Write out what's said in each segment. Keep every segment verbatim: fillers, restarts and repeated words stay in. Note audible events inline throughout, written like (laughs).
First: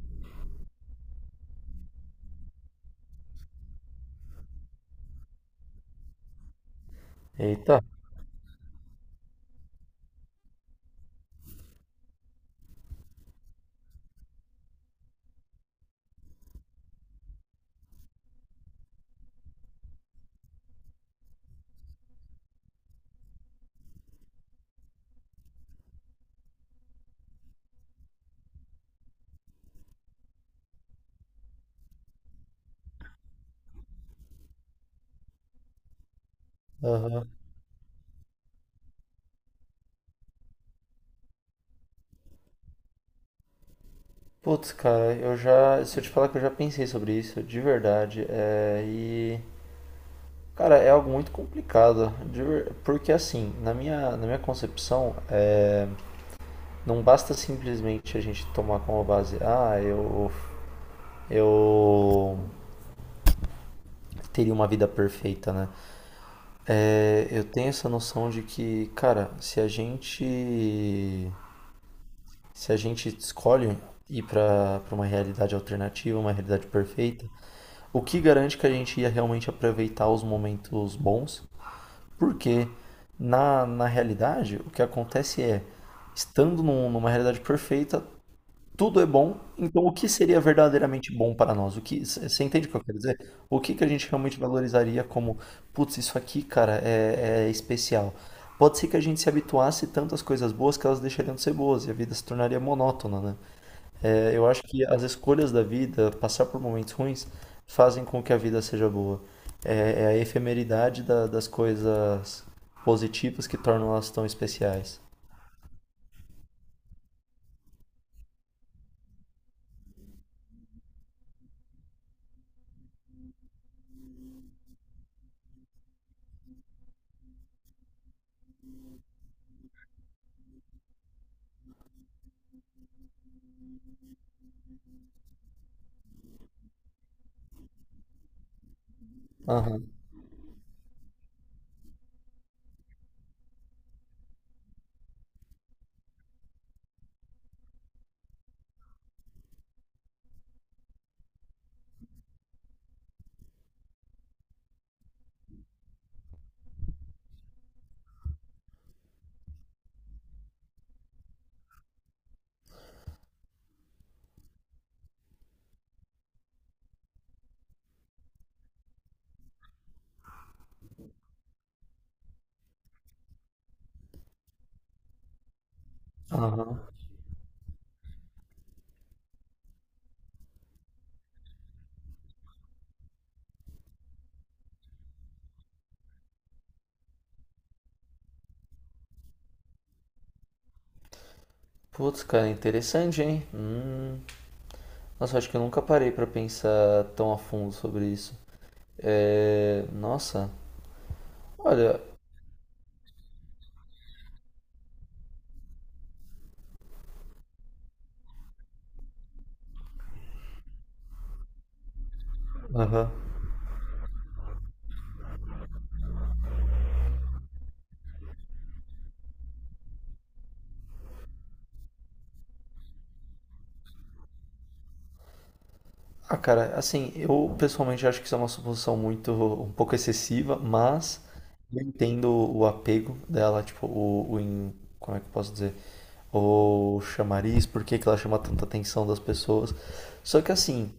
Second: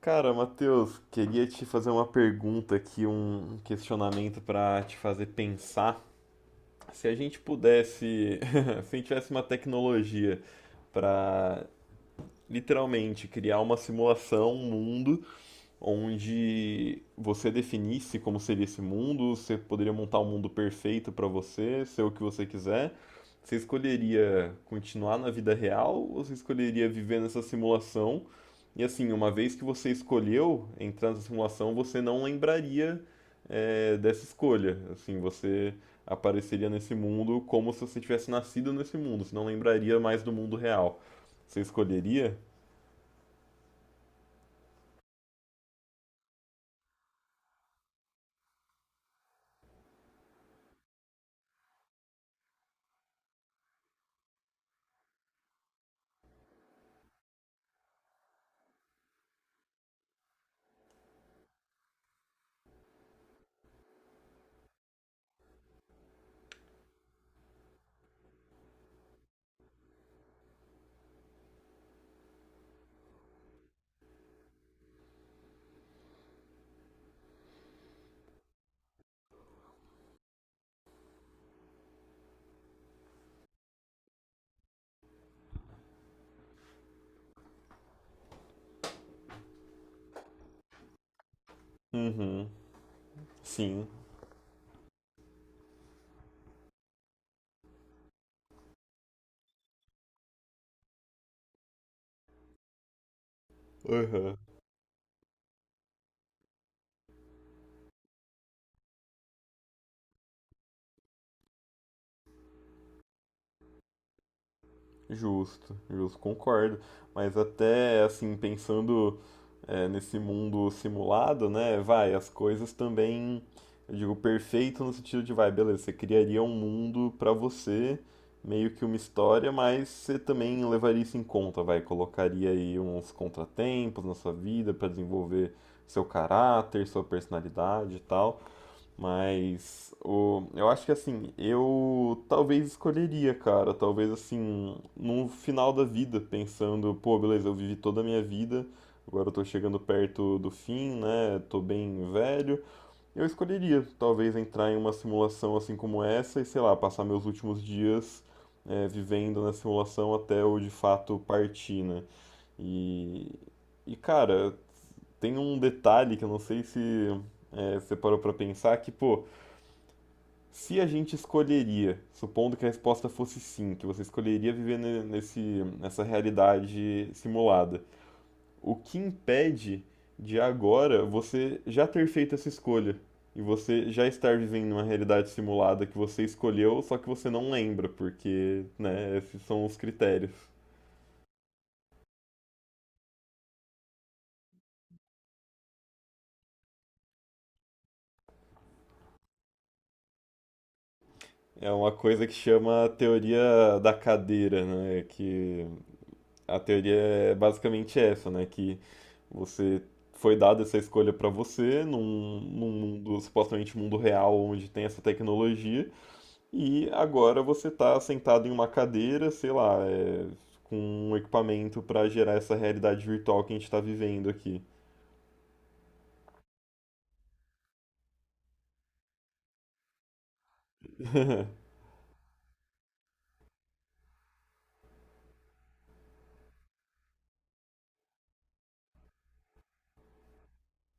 Cara, Matheus, queria te fazer uma pergunta aqui, um questionamento para te fazer pensar. Se a gente Eita. pudesse, (laughs) se a gente tivesse uma tecnologia para literalmente criar uma simulação, um mundo onde você definisse como seria esse mundo, você poderia montar um mundo perfeito para você, ser o que você quiser. Você escolheria continuar na vida real ou você escolheria viver nessa simulação? E assim, uma vez que você escolheu entrar nessa simulação, você não lembraria, eh, dessa escolha. Assim, você apareceria nesse Aham. mundo como se você tivesse nascido nesse mundo, você não lembraria mais do mundo real. Você escolheria? Putz, cara, eu já. Se eu te falar que eu já pensei sobre isso, de verdade. É, e. Cara, é algo muito complicado. De ver- porque, assim, na minha, na minha concepção, é, não basta simplesmente a gente tomar como base, ah, eu. Eu teria uma vida perfeita, né? É, eu tenho essa noção de que, cara, se a gente. Se a gente escolhe ir para para uma realidade alternativa, uma realidade perfeita. O que garante que a gente ia realmente aproveitar os momentos bons? Porque na, na realidade o que acontece é, estando num- numa realidade perfeita, tudo é bom, então o que seria verdadeiramente bom para nós? O que, você Uhum, entende o que eu quero dizer? O que que sim. a gente realmente valorizaria como, putz, isso aqui, cara, é, é especial. Pode ser que a gente se habituasse tanto às coisas boas que elas deixariam de ser boas e a vida se tornaria monótona, né? É, Uhum. eu acho que as escolhas da vida, passar por momentos ruins, fazem com que a vida seja boa. É, é a efemeridade da- das coisas positivas que tornam elas tão especiais. Justo, justo, concordo. Mas até assim, pensando é, nesse mundo simulado, né? Vai, as coisas também, eu digo, perfeito no sentido de, vai, beleza, você criaria um mundo pra você, meio que uma história, mas você também levaria isso em conta, vai, colocaria aí uns contratempos na sua vida pra desenvolver seu caráter, sua personalidade e tal. Aham, Mas o, eu acho que assim, eu talvez escolheria, cara, talvez assim, no final da vida, pensando, pô, beleza, eu vivi toda a minha vida, agora eu tô chegando perto do fim, né? Tô bem velho. Eu escolheria, talvez, entrar em uma simulação assim como essa e, sei lá, passar meus últimos dias é, vivendo na simulação até eu de fato partir, né? E, e cara, tem um detalhe que eu não sei se é, você parou pra pensar, que, pô. Se a gente escolheria, supondo que a resposta fosse sim, que você escolheria viver ne- nesse, nessa aham. realidade simulada, o que impede de agora você já ter feito essa escolha? E você já estar vivendo uma realidade simulada que você escolheu, só que você não lembra, porque, né, esses são os critérios. Putz, cara, interessante, hein? Hum. Nossa, acho que eu nunca parei pra pensar tão a fundo sobre isso. É... Nossa, É uma olha. coisa que chama a teoria da cadeira, né? Que a teoria é basicamente essa, né? Que você foi dada essa escolha para você num, num Aham. mundo, supostamente um mundo real, onde tem essa tecnologia, e agora você está sentado em uma cadeira, sei lá, é, com um equipamento para gerar essa realidade virtual que a gente está vivendo aqui. Ah, cara, assim, eu pessoalmente acho que isso é uma suposição muito, um pouco excessiva, mas (laughs) eu entendo o apego dela, tipo, o, o in- como é que eu posso dizer? O chamariz, por que que ela chama tanta atenção das pessoas. Só que assim,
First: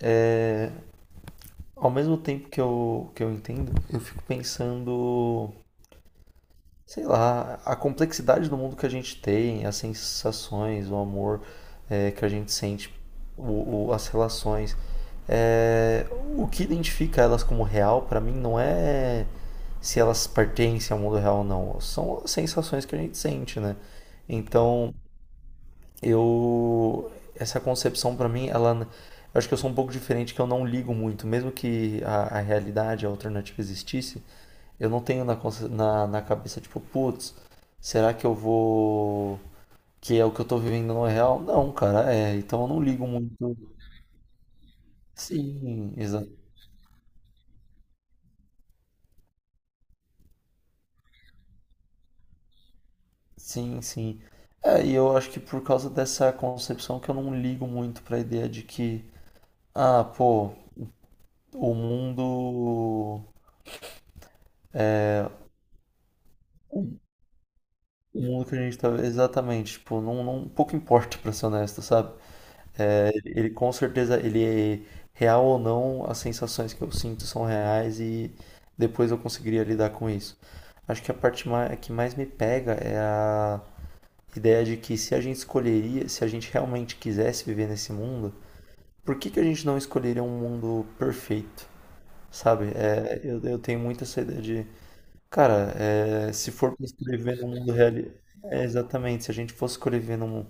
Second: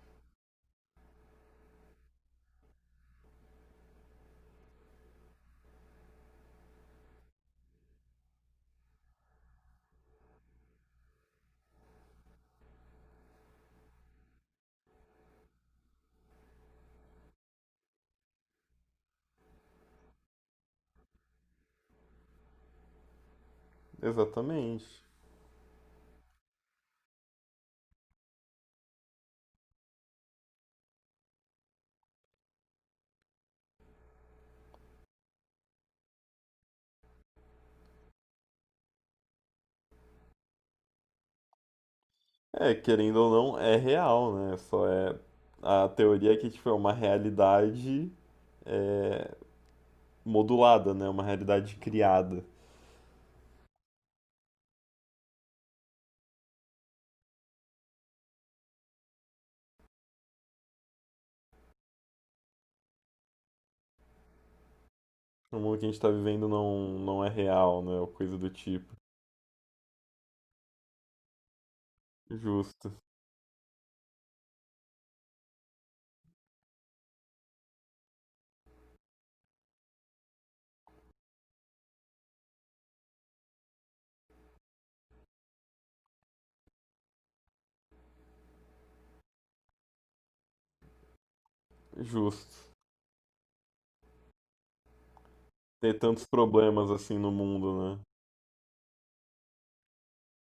é, ao mesmo tempo que eu, que eu entendo, eu fico pensando, sei lá, a complexidade do mundo que a gente tem, as sensações, o amor, é, que a gente sente, o, o- as relações, é, o que identifica elas como real, para mim, não é se elas pertencem ao mundo real ou não, são as sensações que a gente sente, né? Exatamente. Então, eu, essa concepção para mim, ela, eu acho que eu sou um pouco diferente, que eu não ligo muito, mesmo que a, a realidade, a alternativa existisse, eu não tenho na, consci- na, na cabeça, tipo, putz, será que eu vou. Que é o que eu tô vivendo não é real? Não, cara, é. Então eu É, não ligo querendo ou muito. não, é real, né? Só é a Sim, exa... teoria é que tipo é uma realidade é, modulada, né? Uma realidade criada. sim, sim. É, e eu acho que por causa dessa concepção que eu não ligo muito pra ideia de que, ah, pô, o mundo. O mundo que a gente está vivendo não, não é real, né? Ou O coisa mundo do que a gente tá. tipo. Exatamente, tipo, não, não, pouco importa, pra ser honesto, sabe? Justo, É, ele ele com certeza, ele é real ou não, as sensações que eu sinto são reais e depois eu conseguiria lidar com isso. Acho que a parte ma- que mais me pega é a ideia de que, se a gente escolheria, se a gente realmente quisesse viver nesse mundo, por que que a gente não escolheria um mundo perfeito? Sabe? justo. É, eu, eu tenho muito essa ideia de. Cara, Ter tantos é, se for pra problemas assim no escrever no mundo mundo, real, né? é, exatamente, se a gente fosse escolher viver num-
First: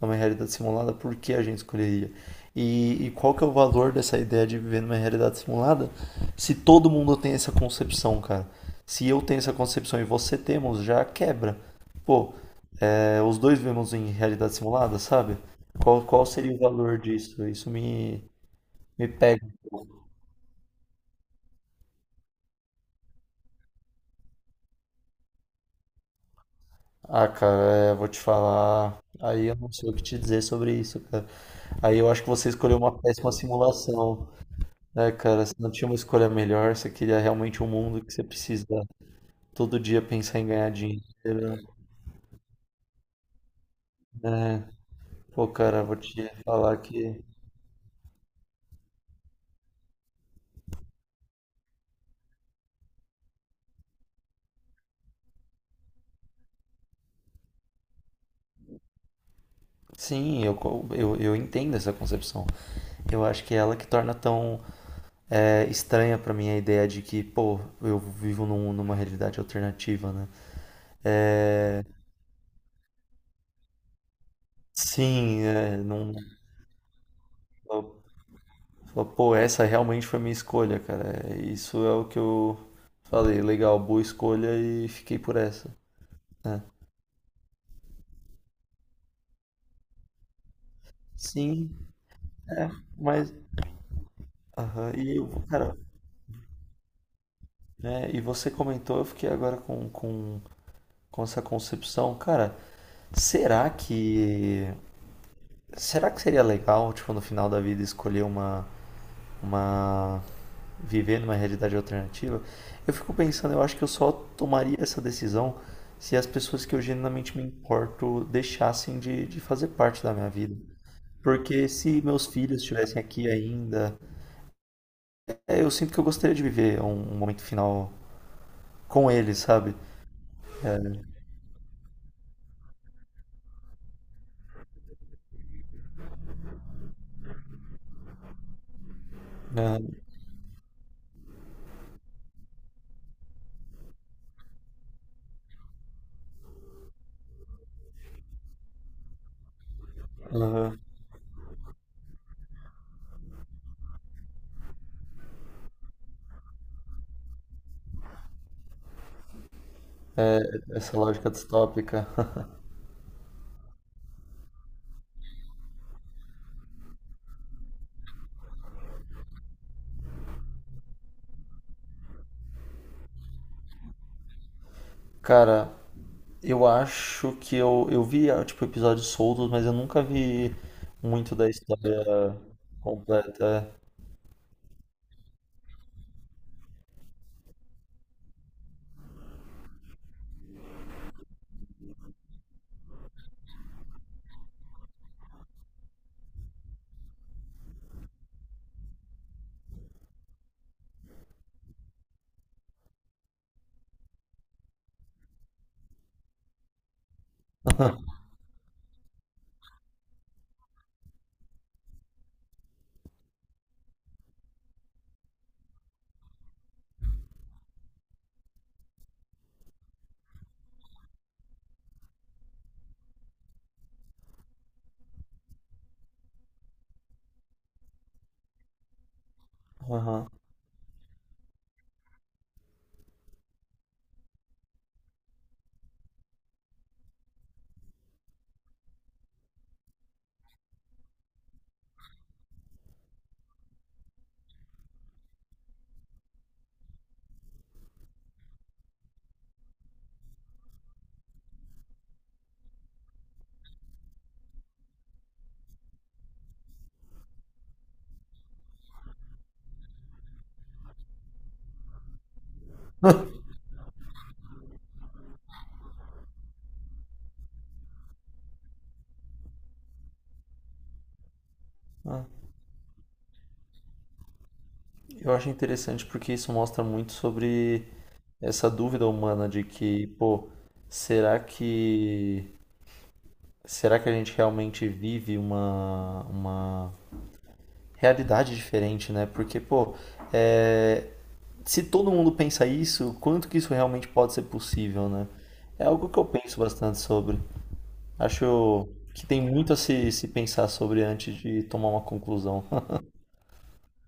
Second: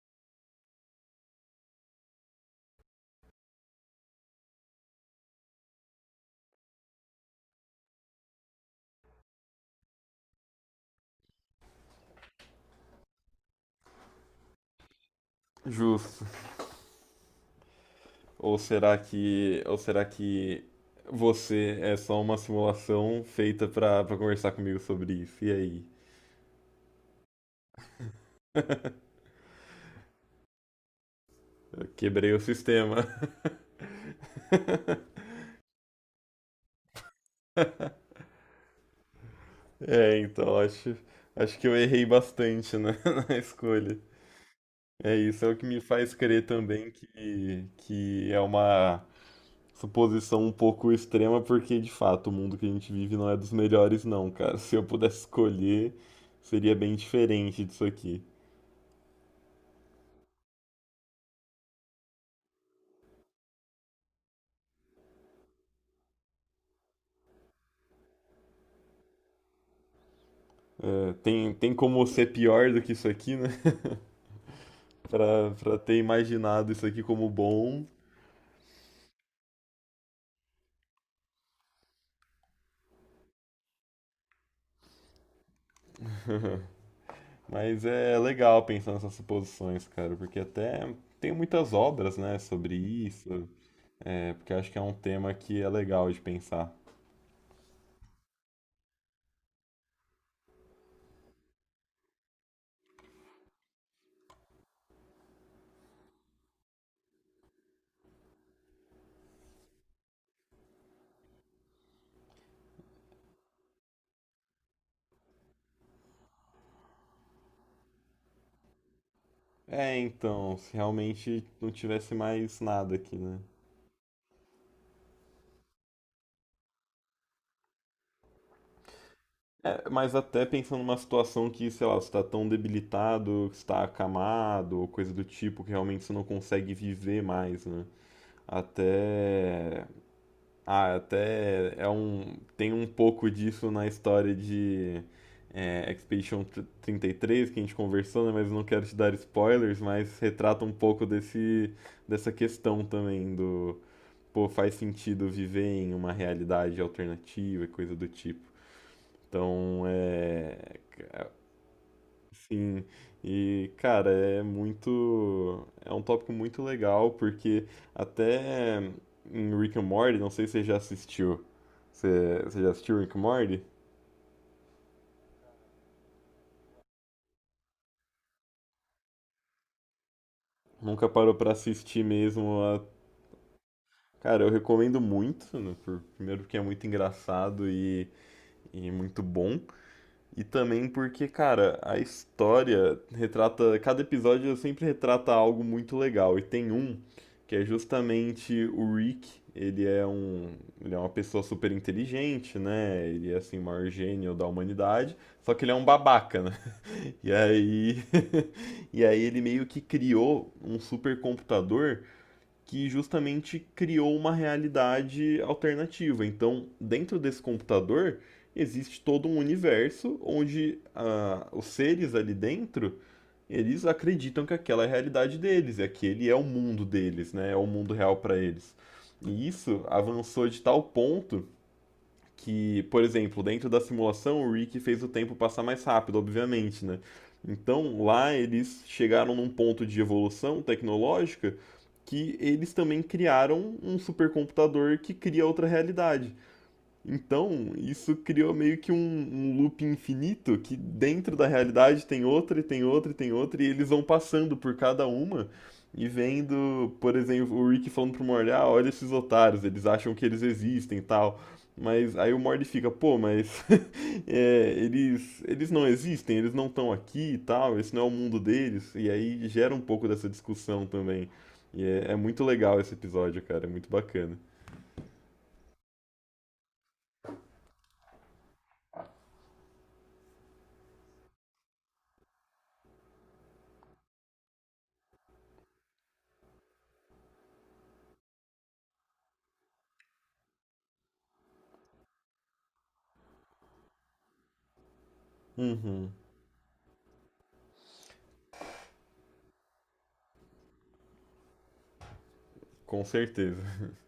numa realidade simulada, por que a gente escolheria? E, e qual que é o valor dessa ideia de viver numa realidade simulada se todo mundo tem essa concepção, cara? Se eu tenho essa concepção e você temos, já quebra. Pô, é, os dois vivemos em realidade simulada, sabe? Qual, Justo. qual seria o valor disso? Isso me, Ou será me pega. que, ou será que você é só uma simulação feita pra, pra conversar comigo sobre isso? E aí? Ah, cara, é, vou te falar. (laughs) Aí eu não sei o que te dizer sobre isso, cara. Eu Aí eu acho que quebrei o você escolheu sistema. uma péssima simulação, né, (laughs) cara? Você não tinha uma escolha melhor, você queria realmente um mundo que você precisa todo dia É, pensar em então ganhar acho, dinheiro, acho que eu errei bastante na, (laughs) na escolha. né? É isso, Pô, é o que me cara, vou faz te crer falar também que. que, que é uma suposição um pouco extrema, porque de fato o mundo que a gente vive não é dos melhores, não, cara. Se eu pudesse escolher, seria bem diferente disso aqui. Sim, eu, co- eu, eu entendo essa concepção. Eu acho que é ela que torna tão é, estranha pra mim a ideia de que, pô, eu vivo num- numa realidade alternativa, né? É, tem, tem como ser pior do que isso aqui, né? (laughs) Sim, Pra, é, pra ter não. imaginado isso aqui como bom. Falou, pô, essa realmente foi minha escolha, cara. Isso é o que eu falei, legal, boa escolha e fiquei por essa. É. (laughs) Mas é legal pensar nessas suposições, cara, porque até tem Sim, muitas obras, né, é, sobre mas. isso. É, porque acho que é um Aham, e eu, tema que é cara, legal de pensar. né, e você comentou, eu fiquei agora com, com, com essa concepção, cara, será que. Será que seria legal, tipo, no final da vida, escolher uma, uma viver numa realidade alternativa, eu fico pensando, eu acho que eu só tomaria essa decisão se as pessoas que eu genuinamente me importo deixassem de, de fazer É, parte da minha então, vida. se realmente Porque não se tivesse meus mais filhos nada estivessem aqui, aqui né? ainda, é, eu sinto que eu gostaria de viver um, um momento final com eles, sabe? É, mas até pensando numa É, situação que, sei lá, você está tão debilitado, que está acamado, ou coisa do tipo, que realmente você não consegue viver mais, né? Até. Ah, até é um. Tem um pouco disso na história de é, Expedition tr- trinta e três que a gente conversou, né? Mas eu não quero te dar spoilers, mas retrata um aham, pouco desse, dessa questão também do. Pô, faz sentido viver em uma realidade alternativa e coisa do tipo. Então, é. essa lógica distópica. (laughs) Sim, e cara, é muito. É um tópico muito legal, porque até em Rick and Morty, não sei se você já assistiu. Você, você já assistiu Rick and Morty? Cara, eu acho que eu, eu vi, ah, tipo, episódios soltos, mas eu nunca vi Nunca parou muito da pra assistir história mesmo a. completa. Cara, eu recomendo muito, né, por- primeiro porque é muito engraçado e, e muito bom. E também porque, cara, a história retrata. Cada episódio sempre retrata algo muito legal. E tem um que é justamente o Rick. Ele é um, ele é uma pessoa super inteligente, né? Ele é assim o maior gênio da humanidade, só que ele é um babaca, né? E aí (laughs) e aí ele meio que criou um supercomputador que justamente criou uma realidade alternativa. Então, dentro desse computador, existe todo um universo onde ah, os seres ali dentro eles acreditam que aquela é a realidade deles, e aquele é o mundo deles, né? É o mundo real para eles. E isso Aham. avançou de tal ponto que, por exemplo, dentro da simulação, o Rick fez o tempo passar mais rápido, obviamente, né? Então, lá eles chegaram num ponto de evolução tecnológica que eles também criaram um supercomputador que cria outra realidade. Então, isso criou meio que um, um loop infinito que dentro da realidade tem outra e tem outra e tem outra, e eles vão passando por cada uma e vendo, por exemplo, o Rick falando pro Morty, ah, olha esses otários, eles acham que eles existem e tal. Mas aí o Morty fica, pô, mas (laughs) é, eles, eles não existem, eles não estão aqui e tal, esse não é o mundo deles. E aí gera um pouco dessa discussão também. E é, é muito legal esse episódio, cara, é muito bacana. Eu acho interessante porque isso mostra muito sobre essa dúvida humana de que, pô, será que será que a gente realmente vive uma uma realidade diferente, né? Porque, pô, é, se todo mundo pensa isso, quanto que isso realmente pode ser possível, né? É algo Uhum, que eu penso bastante sobre. Acho que tem muito a se, se pensar sobre antes de tomar uma conclusão. com certeza. (laughs)